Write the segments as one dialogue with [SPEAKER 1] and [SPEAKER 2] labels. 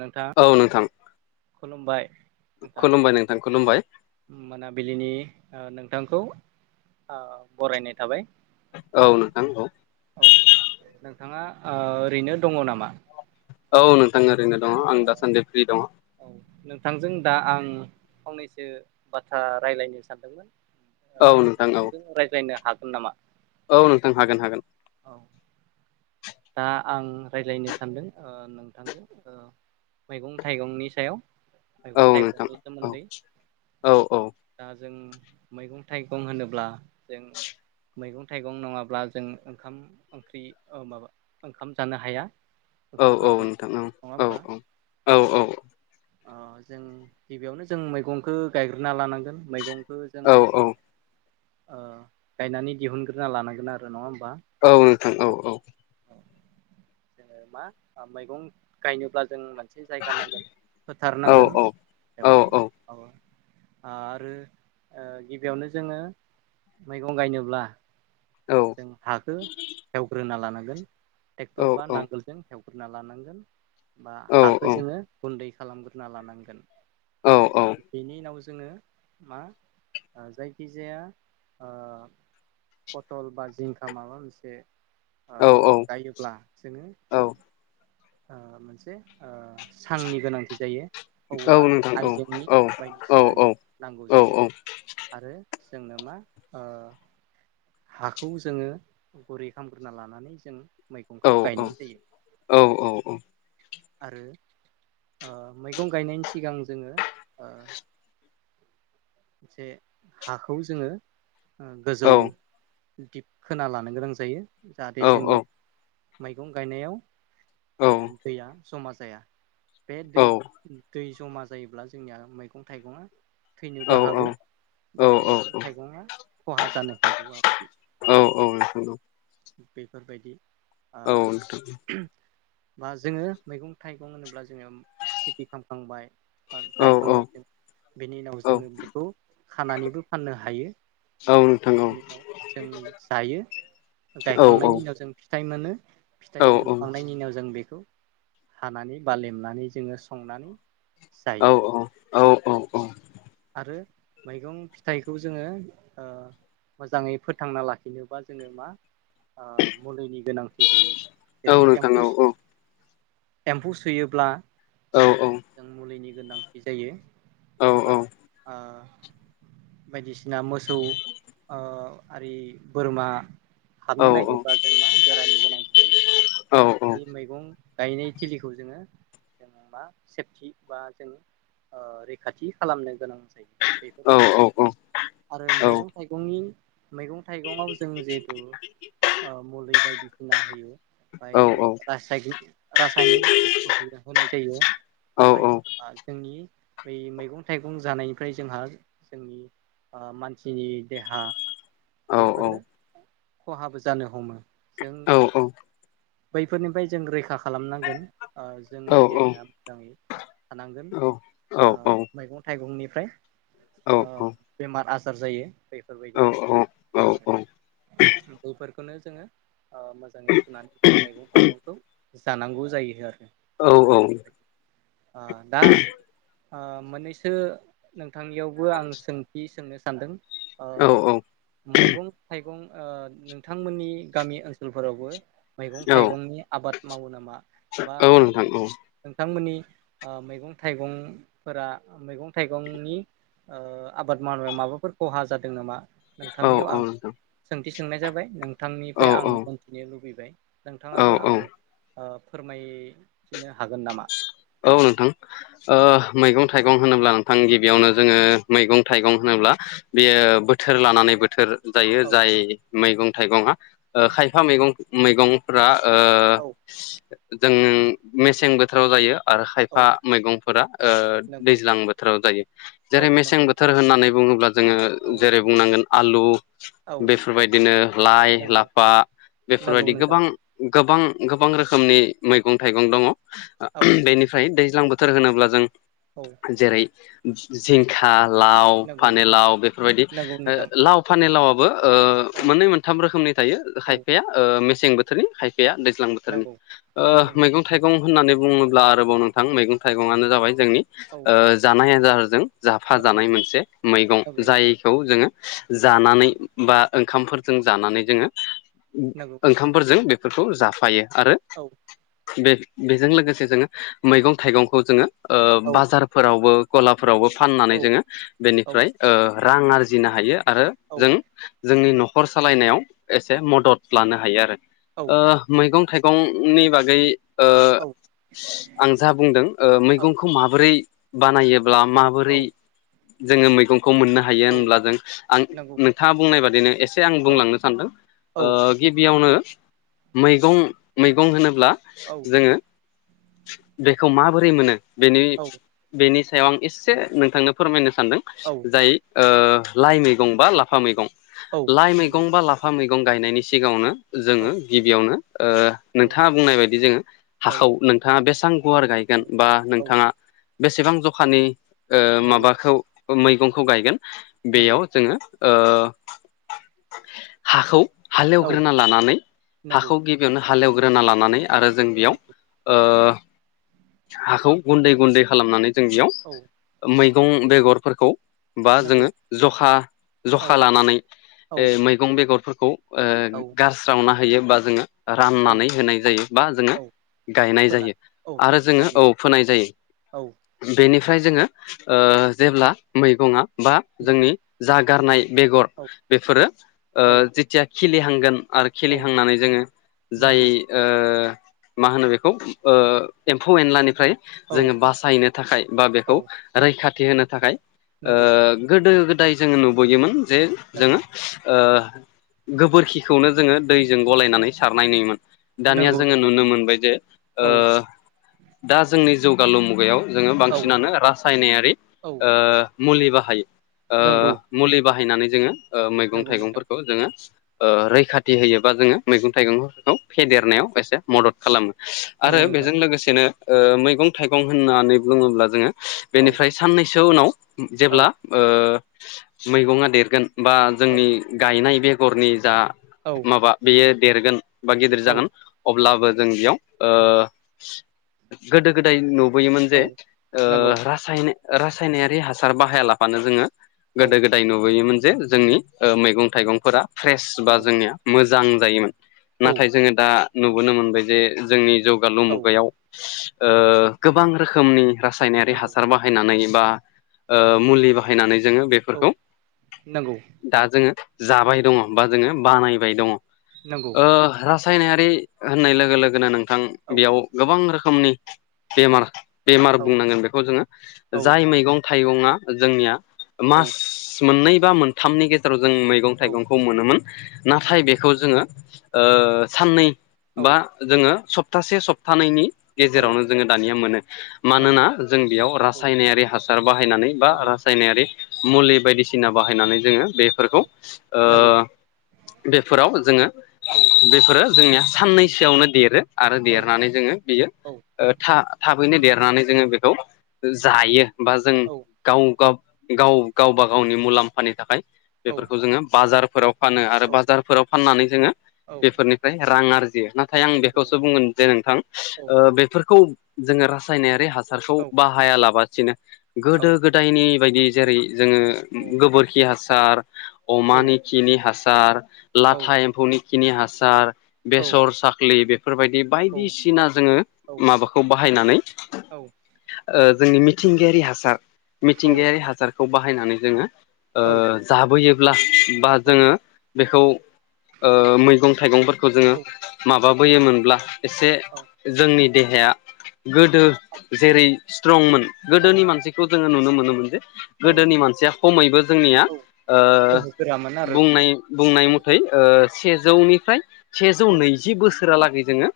[SPEAKER 1] नोंथां
[SPEAKER 2] औ नोंथां
[SPEAKER 1] खुलुमबाय नोंथां
[SPEAKER 2] खुलुमबाय नोंथां खुलुमबाय
[SPEAKER 1] मोनाबिलिनि नोंथांखौ बरायनाय थाबाय
[SPEAKER 2] औ नोंथां
[SPEAKER 1] औ नोंथाङा ओरैनो दङ नामा
[SPEAKER 2] औ नोंथां ओरैनो दङ
[SPEAKER 1] औ
[SPEAKER 2] आं दासानदि फ्रि दङ
[SPEAKER 1] औ नोंथांजों दा आं फंनैसो बाथ्रा रायज्लायनो सानदोंमोन ओ
[SPEAKER 2] औ नोंथां औ
[SPEAKER 1] नोंथांजों रायजायनो हागोन नामा
[SPEAKER 2] औ नोंथां हागोन हागोन
[SPEAKER 1] औ दा आं रायज्लायनो सानदों ओ नोंथांखौ मैगं थाइगंनि सायाव
[SPEAKER 2] औ
[SPEAKER 1] मैगं
[SPEAKER 2] नोंथां
[SPEAKER 1] थाइगंनि
[SPEAKER 2] औ
[SPEAKER 1] सोमोनदै
[SPEAKER 2] औ औ
[SPEAKER 1] दा जों मैगं थाइगं होनोब्ला जों मैगं थाइगं नङाब्ला जों ओंखाम ओंख्रि माबा ओंखाम जानो हाया।
[SPEAKER 2] औ औ
[SPEAKER 1] ओंखामफोरखौ
[SPEAKER 2] नोंथांनाव
[SPEAKER 1] नङा
[SPEAKER 2] औ औ औ औ।
[SPEAKER 1] अ जों गिबियावनो जों मैगंखौ गायग्रोना लानांगोन मैगं जों
[SPEAKER 2] औ
[SPEAKER 1] गायनानै दिहुनग्रोना लानांगोन आरो नङा होमबा?
[SPEAKER 2] औ नोंथां औ औ।
[SPEAKER 1] जोङो मा मैगं गायनोब्ला जों मोनसे जायगा नांगोन फोथार
[SPEAKER 2] औ
[SPEAKER 1] नांगोन
[SPEAKER 2] औ
[SPEAKER 1] बेवहाय औ आरो ओ गिबियावनो जोङो मैगं गायनोब्ला
[SPEAKER 2] औ
[SPEAKER 1] जों हाखौ एवग्रोना लानांगोन
[SPEAKER 2] औ
[SPEAKER 1] ट्रेक्टर बा
[SPEAKER 2] औ नोंथां औ
[SPEAKER 1] नांगोल जों हेवग्रोना लानांगोन बा हाखौ जोङो गुनदै खालामग्रोना लानांगोन। बेनि उनाव जोङो ओ मा जायखिजाया ओ फटल बा जिंखा माबा मोनसे ओ गायोब्ला जोङो ओ
[SPEAKER 2] औ ओ
[SPEAKER 1] ओ मोनसे ओ सांनि गोनांथि जायो। औवा आइजेंनि बादिसिनानि नांगौ जायो। आरो जोंनो मा ओ हाखौ जोङो गुरै खालामग्रोना लानानै जों मैगंखौ गायनाय जायो।
[SPEAKER 2] औ औ औ।
[SPEAKER 1] आरो ओ मैगं गायनायनि सिगां जोङो। जे हाखौ जोङो ओ गोजौ दिप खोना लानो गोनां जायो जाहाथे जोंनिआ मैगं गायनायाव दैया जमा जाया बे दैखौ दै जमा जायोब्ला जोंनिया मैगं थाइगङा थैनोबो हागौ। बा
[SPEAKER 2] औ औ
[SPEAKER 1] मैगं
[SPEAKER 2] औ
[SPEAKER 1] थाइगङा खहा जानो हागौ आरोखिना
[SPEAKER 2] औ औ नोंथां औ।
[SPEAKER 1] बेफोरबायदि आ आं बा जोङो मैगं थाइगं होनोब्ला जोङो खेथि खामखांबाय बा
[SPEAKER 2] औ
[SPEAKER 1] गायखांबाय जों बेनि उनाव
[SPEAKER 2] औ
[SPEAKER 1] जोङो बेखौ खानानैबो फाननो हायो।
[SPEAKER 2] औ नोंगौ
[SPEAKER 1] बिनि उनाव जों जायो
[SPEAKER 2] औ औ
[SPEAKER 1] गायखांनायनि उनाव जोङो फिथाइ मोनो
[SPEAKER 2] औ
[SPEAKER 1] फिथाइ मोनखांनायनि उनाव जों बेखौओ बेखौ हानानै बा लेमनानै जोङो संनानैओ
[SPEAKER 2] औ औ औ औ औ।
[SPEAKER 1] आरो मैगं-फिथाइखौ जोङो मोजाङै फोथांना लाखिनोबा जोङो मा ओ मुलिनि गोनांथि जायो जेरै
[SPEAKER 2] नोंथां औ
[SPEAKER 1] एम्फौ सु
[SPEAKER 2] औ
[SPEAKER 1] एम्फौ सुयोब्ला।
[SPEAKER 2] औ औ
[SPEAKER 1] जों मुलिनि गोनांथि जायो बा आ बायदिसिना मोसौ ओ आरि बोरमा हाबनो नागिरबा जों मा बेरानि गोनांथि जायो। बे मैगं गायनाय थिलिखौ जोङो। जों मा सेफटि बा जों ओ रैखाथि खालामनो गोनां जायो बेफोरबायदिया आरो मैगं थाइगंनि मैगं थाइगङाव जों जिहेतु मुलै बायदिसिना होयो। याव रासायनिक रासायनिक बुस्थु होनाय जायो। बेवहाय जोंनि बै मैगं थाइ गं जानायनिफ्राय जोंहा जोंनि मानसिनि देहा
[SPEAKER 2] औ नोंथां औ नोंथां औ
[SPEAKER 1] बेफोरो खहाबो जानो हमो जों बैफोरनिफ्राय जों रैखा खालामनांगोन जोंनि देहाया मोजाङै थानांगोन आ मैगं थाइगंनिफ्राय बेमार आजार जायो बेफोरबायदि आरो बैफोरखौनो जोङो मोजाङै सुनानै जों मैगं थाइगंखौ जानांगौ जायो आरो [unintelligible] ओ दा मोननैसो नोंथांनियावबो आं सोंथि सोंनो सानदों ओ मैगं थाइगं ओ नोंथांमोननि गामि ओनसोलफोरावबो मैगं थाइगंनि आबाद मावो नामा बा नोंथांमोननि मैगं थाइगंफोरा मैगं थाइगंनि ओ आबाद मावनायाव माबाफोर खहा जादों नामा नोंथांनियाव आं सोंथि सोंनाय जाबाय नोंथांनिफ्राय आं मोनथिनो लुबैबाय नोंथाङाबो आंनो ओ फोरमायथिनो हागोन नामा?
[SPEAKER 2] औ नोंथां ओ मैगं थाइगं होनोब्ला नोंथां गिबियावनो जोङो मैगं थाइगं होनोब्ला बियो बोथोर लानानै बोथोर जायो
[SPEAKER 1] औ
[SPEAKER 2] जाय मैगं थाइगङा ओ खायफा मैगं मैगं फ्रा ओ
[SPEAKER 1] औ
[SPEAKER 2] जों
[SPEAKER 1] औ
[SPEAKER 2] मेसें बोथोराव जायो आरो
[SPEAKER 1] औ
[SPEAKER 2] खायफा मैगंफोरा ओ
[SPEAKER 1] नंगौ
[SPEAKER 2] दैज्लां बोथोराव जायो
[SPEAKER 1] औ
[SPEAKER 2] जेरै मेसें
[SPEAKER 1] नंगौ
[SPEAKER 2] बोथोर
[SPEAKER 1] नोंथां
[SPEAKER 2] होननानै बुङोब्ला जोङो
[SPEAKER 1] औ
[SPEAKER 2] जेरै बुंनांगोन आलु
[SPEAKER 1] औ
[SPEAKER 2] बेफोरबायदिनो लाइ
[SPEAKER 1] नंगौ
[SPEAKER 2] लाफा
[SPEAKER 1] नंगौ
[SPEAKER 2] बेफोरबायदि
[SPEAKER 1] नोंथां
[SPEAKER 2] गोबां गोबां गोबां रोखोमनि मैगं थाइगं
[SPEAKER 1] औ
[SPEAKER 2] दङ बेनिफ्राय दैज्लां बोथोर होनोब्ला जों
[SPEAKER 1] औ
[SPEAKER 2] जेरै जिंखा लाव
[SPEAKER 1] नंगौ
[SPEAKER 2] फानि लाव बेफोरबायदि
[SPEAKER 1] नंगौ
[SPEAKER 2] ओ
[SPEAKER 1] नोंथां
[SPEAKER 2] लाव फानि लावाबो ओ
[SPEAKER 1] औ
[SPEAKER 2] मोननै मोनथाम रोखोमनि थायो
[SPEAKER 1] औ
[SPEAKER 2] खायफाया ओ मेसें बोथोरनि खायफा या दैज्लां बोथोरनि
[SPEAKER 1] नंगौ
[SPEAKER 2] ओ
[SPEAKER 1] नंगौ नोंथां
[SPEAKER 2] मैगं थाइगं होननानै बुङो ब्ला आरोबाव नोंथां मैगं थाइगङानो जाबाय जोंनि
[SPEAKER 1] औ
[SPEAKER 2] जानाय ओ आदारजों
[SPEAKER 1] नंगौ
[SPEAKER 2] जाफाजानाय मोनसे मैगं
[SPEAKER 1] नंगौ
[SPEAKER 2] जायखौ जोङो जानानै बा ओंखामफोरजों जानानै जोङो
[SPEAKER 1] नंगौ नोंथां
[SPEAKER 2] ओंखामफोरजों बेफोरखौ जाफायो आरो
[SPEAKER 1] औ
[SPEAKER 2] बे बेजों लोगोसे जोङो मैगं थाइगंखौ जोङो ओ
[SPEAKER 1] औ
[SPEAKER 2] बाजारफोरावबो गलाफोरावबो फाननानै
[SPEAKER 1] औ
[SPEAKER 2] जोङो
[SPEAKER 1] औ
[SPEAKER 2] बेनिफ्राय ओ रां आरजिनो हायो आरो
[SPEAKER 1] औ
[SPEAKER 2] जों जोंनि
[SPEAKER 1] नों
[SPEAKER 2] नखर सालायनायाव एसे मदद लानो हायो आरो
[SPEAKER 1] औ
[SPEAKER 2] ओ मैगं थाइगंनि बागै ओ
[SPEAKER 1] औ
[SPEAKER 2] आं जा बुंदों ओ
[SPEAKER 1] औ
[SPEAKER 2] मैगंखौ माबोरै बानायोब्ला माबोरै
[SPEAKER 1] औ
[SPEAKER 2] जोङो मैगंखौ मोननो हायो
[SPEAKER 1] औ
[SPEAKER 2] होनब्ला जों आं
[SPEAKER 1] नंगौ
[SPEAKER 2] नोंथाङा बुंनाय बादिनो एसे आं
[SPEAKER 1] औ
[SPEAKER 2] बुंलांनो सानदों ओ
[SPEAKER 1] औ
[SPEAKER 2] गिबियावनो मैगं मैगं होनोब्ला
[SPEAKER 1] औ
[SPEAKER 2] जोङो बेखौ माबोरै मोनो बेनि बेनि सायाव आं एससे नोंथांनो फोरमायनो सानदों जाय ओ लाइ मैगं बा लाफा मैगं
[SPEAKER 1] औ
[SPEAKER 2] लाइ मैगं
[SPEAKER 1] नंगौ
[SPEAKER 2] बा ला फा मैगं गायनायनि सिगाङावनो
[SPEAKER 1] औ
[SPEAKER 2] जोङो गिबियावनो ओ
[SPEAKER 1] औ
[SPEAKER 2] नोंथाङा बुंनाय बायदि जोङो
[SPEAKER 1] औ
[SPEAKER 2] हाखौ नोंथाङा बेसेबां गुवार
[SPEAKER 1] औ
[SPEAKER 2] गायगोन बा
[SPEAKER 1] औ
[SPEAKER 2] नोंथाङा बेसेबां जखानि ओ
[SPEAKER 1] नंगौ
[SPEAKER 2] माबाखौ मैगंखौ गायगोन
[SPEAKER 1] नंगौ
[SPEAKER 2] बेयाव जोङो ओ हाखौ
[SPEAKER 1] औ
[SPEAKER 2] हालेवग्रोना लानानै
[SPEAKER 1] नंगौ
[SPEAKER 2] हाखौ गि बियावनो हालेवग्रोना लानानै आरो जों बेयाव
[SPEAKER 1] नंगौ
[SPEAKER 2] ओ हाखौ गुन्दै गुन्दै खालामनानै जों बेयाव
[SPEAKER 1] औ
[SPEAKER 2] मैगं बेगरफोरखौ बा जोङो
[SPEAKER 1] नंगौ
[SPEAKER 2] जखा
[SPEAKER 1] औ
[SPEAKER 2] जखा लानानै
[SPEAKER 1] औ
[SPEAKER 2] मैगं बेगरफोरखौ
[SPEAKER 1] औ
[SPEAKER 2] गारस्रावना होयो बा जोङो
[SPEAKER 1] औ
[SPEAKER 2] राननानै होनाय जायो बा जोङो
[SPEAKER 1] औ
[SPEAKER 2] गायनाय जायो
[SPEAKER 1] खोनादों औ
[SPEAKER 2] आरो जोङो
[SPEAKER 1] दानि
[SPEAKER 2] औ
[SPEAKER 1] जुग
[SPEAKER 2] फोनाय
[SPEAKER 1] औ
[SPEAKER 2] जायो बेनिफ्राय जोङो जेब्ला मैगंङा बा
[SPEAKER 1] नंगौ
[SPEAKER 2] जोंनि जा गारनाय बेगर
[SPEAKER 1] औ
[SPEAKER 2] बेफोरो
[SPEAKER 1] औ
[SPEAKER 2] जेथिया खिलिहांगोन आरो
[SPEAKER 1] औ
[SPEAKER 2] खिलिहांनानै जोङो जाय
[SPEAKER 1] नंगौ
[SPEAKER 2] मा होनो बेखौ एम्फौ एनलानिफ्राय
[SPEAKER 1] औ
[SPEAKER 2] जोङो बासायनो थाखाय बा
[SPEAKER 1] औ
[SPEAKER 2] बेखौ रैखाथि होनो थाखाय
[SPEAKER 1] नंगौ
[SPEAKER 2] गोदो गोदाय जोङो नुबोयोमोन जे
[SPEAKER 1] नंगौ
[SPEAKER 2] जोङो गोबोरखिखौनो जोङो दैजों
[SPEAKER 1] औ
[SPEAKER 2] गलायनानै सारनाय नुयोमोन दानिया
[SPEAKER 1] नंगौ
[SPEAKER 2] जोङो
[SPEAKER 1] नोंथां
[SPEAKER 2] नुनो मोनबाय जे
[SPEAKER 1] औ
[SPEAKER 2] दा जोंनि जौगालु मुगायाव जोङो
[SPEAKER 1] औ
[SPEAKER 2] बांसिनानो रासायनारि
[SPEAKER 1] औ
[SPEAKER 2] मुलि बाहायो
[SPEAKER 1] नंगौ
[SPEAKER 2] मुलि बाहायनानै जोङो मैगं
[SPEAKER 1] नंगौ नोंथां
[SPEAKER 2] थाइगंफोरखौ जोङो रैखाथि होयोबा जोङो मैगं थाइगंफोरखौ फेदेरनायाव एसे मदद खालामो आरो
[SPEAKER 1] नंगौ नोंथां
[SPEAKER 2] बेजों लोगोसेनो मैगं थाइगं होननानै बुङोब्ला जोङो
[SPEAKER 1] औ
[SPEAKER 2] बेनिफ्राय साननैसो उनाव
[SPEAKER 1] औ
[SPEAKER 2] जेब्ला मैगङा देरगोन बा
[SPEAKER 1] औ
[SPEAKER 2] जोंनि गायनाय बेगरनि जा
[SPEAKER 1] औ
[SPEAKER 2] माबा बेयो देरगोन बा गिदिर
[SPEAKER 1] औ
[SPEAKER 2] जागोन अब्लाबो जों
[SPEAKER 1] औ
[SPEAKER 2] बेयाव गोदो गोदाय नुबोयोमोन जे
[SPEAKER 1] औ नंगौ
[SPEAKER 2] रासायनारि हासार बाहाया लाबानो जोङो
[SPEAKER 1] औ
[SPEAKER 2] गोदो गो दाय नुबोयोमोन जे जोंनि मैगं थाइगंफोरा फ्रेस बा
[SPEAKER 1] नंगौ
[SPEAKER 2] जोंनिया मोजां जायोमोन
[SPEAKER 1] औ
[SPEAKER 2] नाथाय जोङो दा नुबोनो मोनबाय जे जोंनि जौगालु
[SPEAKER 1] औ
[SPEAKER 2] मुगायाव गोबां रोखोमनि रासायनारि
[SPEAKER 1] नंगौ
[SPEAKER 2] हासार बा बाहायनानै बा मुलि बाहायनानै जोङो
[SPEAKER 1] औ
[SPEAKER 2] बेफोरखौ
[SPEAKER 1] नंगौ
[SPEAKER 2] दा जोङो जाबाय दङ बा जोङो बानायबाय दङ
[SPEAKER 1] नंगौ
[SPEAKER 2] रासायनायारि होननाय लोगो लोगोनो नोंथां
[SPEAKER 1] औ
[SPEAKER 2] बेयाव गोबां रोखोमनि बेमार बेमार
[SPEAKER 1] औ
[SPEAKER 2] बुंनांगोन बेखौ जोङो
[SPEAKER 1] औ
[SPEAKER 2] जाय मैगं थाइगङा जोंनिया
[SPEAKER 1] औ
[SPEAKER 2] मास मास मोननै बा मोनथामनि गेजेराव जों मैगं
[SPEAKER 1] औ
[SPEAKER 2] थाइगंखौ मोनोमोन नाथाय
[SPEAKER 1] नंगौ
[SPEAKER 2] बेखौ जोङो साननै
[SPEAKER 1] औ
[SPEAKER 2] बा जोङो सप्तासे सप्थानैनि
[SPEAKER 1] औ
[SPEAKER 2] गेजेरावनो जोङो दानिया मोनो
[SPEAKER 1] मोनो
[SPEAKER 2] मानोना जों बेयाव
[SPEAKER 1] औ
[SPEAKER 2] रासायनारि हासार बाहायनानै बा
[SPEAKER 1] नंगौ
[SPEAKER 2] रासायनारि मुलि बायदिसिना बाहायनानै जोङो
[SPEAKER 1] औ
[SPEAKER 2] बेफोरखौ
[SPEAKER 1] नंगौ
[SPEAKER 2] बेफोराव जोङो
[SPEAKER 1] औ
[SPEAKER 2] बेफोरो जोंनिया साननैसोआवनो देरो आरो
[SPEAKER 1] औ
[SPEAKER 2] देरनानै जोङो बियो
[SPEAKER 1] औ
[SPEAKER 2] थाबैनो
[SPEAKER 1] नंगौ
[SPEAKER 2] देरनानै जोङो बेखौ जायो बा जों
[SPEAKER 1] औ
[SPEAKER 2] गाव ग गाव गावबा गावनि मुलाम्फानि थाखाय
[SPEAKER 1] औ
[SPEAKER 2] बेफोरखौ जोङो बाजारफोराव फानो आरो
[SPEAKER 1] औ
[SPEAKER 2] बाजारफोराव फाननानै जोङो
[SPEAKER 1] औ
[SPEAKER 2] बेफोरनि रां आरजियो नाथाय नाथाय आं
[SPEAKER 1] नंगौ
[SPEAKER 2] बेखौसो बुंगोन जे नोंथां
[SPEAKER 1] औ
[SPEAKER 2] बेफोरखौ जोङो रासायनारि हासारखौ
[SPEAKER 1] औ
[SPEAKER 2] बा हायालाबसिनो
[SPEAKER 1] औ
[SPEAKER 2] गोदो गोदायनि बायदि जेरै जोङो गोबोरखि हा सार अमानि खिनि हासार
[SPEAKER 1] औ
[SPEAKER 2] लाथा एम्फौनि खिनि हासार बेसर साख्लि बेफोरबायदि बायदिसिना जोङो
[SPEAKER 1] औ
[SPEAKER 2] माबाखौ बाहायनानै जोंनि
[SPEAKER 1] नंगौ
[SPEAKER 2] मिथिंगायारि हासार
[SPEAKER 1] औ
[SPEAKER 2] मिथिंगायारि हासार खौ बाहायनानै जोङो जाबोयोब्ला बा जोङो
[SPEAKER 1] औ
[SPEAKER 2] बेखौ मैगं थाइगंफोरखौ
[SPEAKER 1] औ
[SPEAKER 2] जोङो माबाबोयोमोनब्ला एसे जोंनि देहाया गोदो जेरै स्ट्रंमोन
[SPEAKER 1] गोहो
[SPEAKER 2] गोदोनि मानसिखौ जोङो नुनो मोनोमोन जे गोदोनि मानसिया खमैबो जोंनिया
[SPEAKER 1] गोरामोन आरो
[SPEAKER 2] बुंनाय बुंनाय
[SPEAKER 1] औ
[SPEAKER 2] मथै सेजौनिफ्राय सेजौ
[SPEAKER 1] औ
[SPEAKER 2] नैजि बोसोरलागै जोङो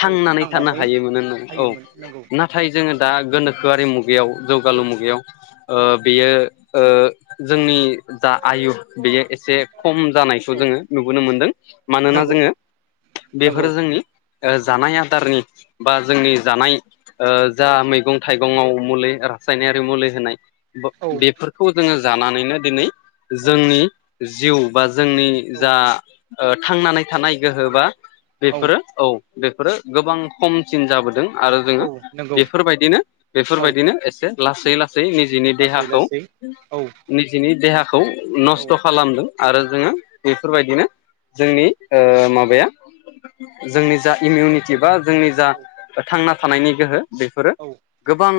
[SPEAKER 2] थांनानै थानो हायोमोन औ
[SPEAKER 1] हायोमोन नंगौ
[SPEAKER 2] ना थाय जोङो दा गोनोखोआरि मुगायाव
[SPEAKER 1] औ
[SPEAKER 2] जौगालु मुगायाव
[SPEAKER 1] औ
[SPEAKER 2] बेयो ओ जोंनि जा आयु बेयो एसे खम
[SPEAKER 1] औ
[SPEAKER 2] जानायखौ जोङो नुबोनो मोनदों मानोना
[SPEAKER 1] नंगौ
[SPEAKER 2] जोङो
[SPEAKER 1] नंगौ
[SPEAKER 2] बेफोरो जोंनि जानाय आदारनि बा जोंनि जानाय
[SPEAKER 1] औ
[SPEAKER 2] जा मैगं थाइगङाव मुलि रासायनारि मुलि होनाय
[SPEAKER 1] औ
[SPEAKER 2] बेफोरखौ जोङो जानानैनो दिनै
[SPEAKER 1] औ
[SPEAKER 2] जोंनि जिउ बा जोंनि
[SPEAKER 1] औ
[SPEAKER 2] जा थांनानै थानाय गोहो बा
[SPEAKER 1] हानाय
[SPEAKER 2] बेफोरो औ बेफोरो गोबां खमसिन जाबोदों। आरो जोङो
[SPEAKER 1] औ नंगौ
[SPEAKER 2] बेफोरबायदिनो
[SPEAKER 1] औ
[SPEAKER 2] बेफोरबायदिनो एसे लासै लासै निजिनि
[SPEAKER 1] लासै लासै औ
[SPEAKER 2] देहाखौ
[SPEAKER 1] औ
[SPEAKER 2] नस्थ' खालामदों। आरो
[SPEAKER 1] औ
[SPEAKER 2] जोङो बेफोरबायदिनो
[SPEAKER 1] औ
[SPEAKER 2] जोंनि ओ माबाया जोंनि जा इमिउनिटि बा जोंनि जा
[SPEAKER 1] औ
[SPEAKER 2] थांना थानायनि गोहो बेफोरो
[SPEAKER 1] औ
[SPEAKER 2] गोबां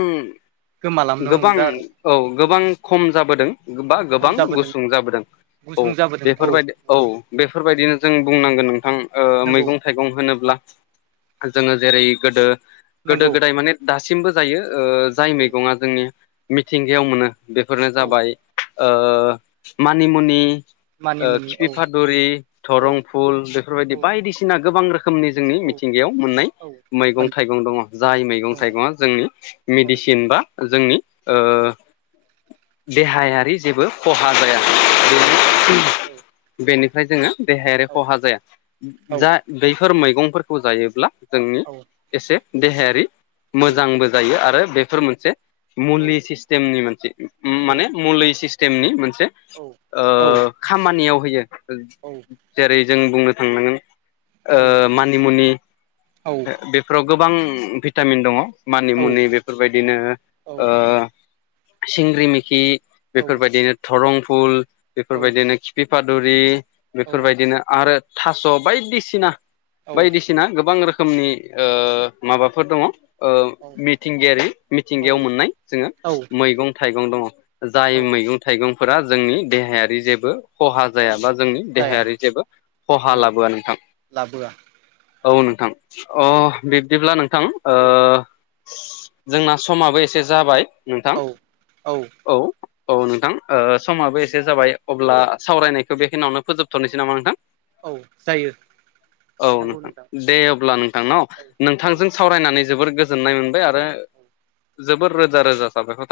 [SPEAKER 1] गोमालांनो
[SPEAKER 2] गोबां
[SPEAKER 1] हमदों आरो
[SPEAKER 2] औ गोबां खम जाबोदों। बा
[SPEAKER 1] खम
[SPEAKER 2] गोबां
[SPEAKER 1] जाबोदों
[SPEAKER 2] गुसुं जाबोदों
[SPEAKER 1] गुसुं
[SPEAKER 2] औ
[SPEAKER 1] जाबोदों
[SPEAKER 2] बेफोरबायदि औ बेफोरबायदिनो जों बुंनांगोन नोंथां ओ
[SPEAKER 1] नंगौ
[SPEAKER 2] मैगं थाइगं होनोब्ला जोङो जेरै गोदो गोदो
[SPEAKER 1] नंगौ
[SPEAKER 2] गोदाय माने दासिमबो जायो ओ जाय
[SPEAKER 1] औ
[SPEAKER 2] मैगङा जोंनि मिथिंगायाव मोनो बेफोरनो
[SPEAKER 1] औ
[SPEAKER 2] जाबाय ओ मानिमुनि
[SPEAKER 1] मानि
[SPEAKER 2] ओ
[SPEAKER 1] मुनि
[SPEAKER 2] खिफि
[SPEAKER 1] औ
[SPEAKER 2] फादुरि
[SPEAKER 1] औ
[SPEAKER 2] धरं फुल बेफोरबायदि
[SPEAKER 1] औ
[SPEAKER 2] बायदिसिना गोबां रोखोमनि जोंनि
[SPEAKER 1] औ
[SPEAKER 2] मिथिंगायाव मोननाय
[SPEAKER 1] औ
[SPEAKER 2] मैगं
[SPEAKER 1] मोन
[SPEAKER 2] थाइगं दङ जाय मैगं
[SPEAKER 1] दङ
[SPEAKER 2] थाइगङा जोंनि
[SPEAKER 1] औ
[SPEAKER 2] मेडिसिन बा जोंनि ओ
[SPEAKER 1] औ
[SPEAKER 2] देहायारि जेबो खहा जाया।
[SPEAKER 1] जाया औ
[SPEAKER 2] [inaudible] बेनिफ्राय जोङो देहायारि
[SPEAKER 1] औ
[SPEAKER 2] खहा जाया जा बैफोर मैगंफोरखौ जायोब्ला जोंनि
[SPEAKER 1] औ
[SPEAKER 2] एसे देहायारि
[SPEAKER 1] औ
[SPEAKER 2] मोजांबो जायो आरो बेफोर
[SPEAKER 1] जायो
[SPEAKER 2] मोनसे
[SPEAKER 1] औ
[SPEAKER 2] मुलि सिस्टेमनि मोनसे
[SPEAKER 1] औ
[SPEAKER 2] माने मुलि सिस टेमनि मोनसे
[SPEAKER 1] औ औ
[SPEAKER 2] ओ खामानियाव होयो
[SPEAKER 1] औ
[SPEAKER 2] जेरै जों बुनो
[SPEAKER 1] औ
[SPEAKER 2] ओ मानिमुनि बेफोराव गोबां भिटामिन दङ। मानि मुनि
[SPEAKER 1] औ
[SPEAKER 2] बेफोरबायदिनो ओ
[SPEAKER 1] औ
[SPEAKER 2] सिंग्रि मिख्रि बेफोरबायदिनो धरं फुल बेफोरबायदिनो खिफिफादुरि बेफोरबायदिनो आरो थास' बायदिसिना बायदिसि ना गोबां रोखोमनि ओ माबाफोर दङ। ओ मिथिंगायारि मिथिंगायाव मोननाय जोङो मैगं थाइगं दङ जाय मैगं थाइगंफोरा जोंनि देहायारि जेबो खहा
[SPEAKER 1] औ
[SPEAKER 2] जाया बा जोंनि
[SPEAKER 1] जाया
[SPEAKER 2] देहायारि जेबो खहा लाबोया नोंथां।
[SPEAKER 1] लाबोया।
[SPEAKER 2] औ नोंथां अ बिब्दिब्ला नोंथां ओ
[SPEAKER 1] औ
[SPEAKER 2] अ जोंना समाबो एसे जाबाय नोंथां।
[SPEAKER 1] औ
[SPEAKER 2] औ औ नोंथां ओ समाबो एसे जाबाय अब्ला सावरायनाय बखौ बेनियावनो फोजोबथ'सै नामा नोंथां?
[SPEAKER 1] औ जायो।
[SPEAKER 2] औ
[SPEAKER 1] नंगौ नोंथां
[SPEAKER 2] दे अब्ला नोंथां न
[SPEAKER 1] औ औ
[SPEAKER 2] नोंथांजों सावरायनानै जोबोर
[SPEAKER 1] औ
[SPEAKER 2] गोजोननाय मोनबाय आरो
[SPEAKER 1] औ
[SPEAKER 2] जोबोर रोजा रोजा साबायखर थाबाय।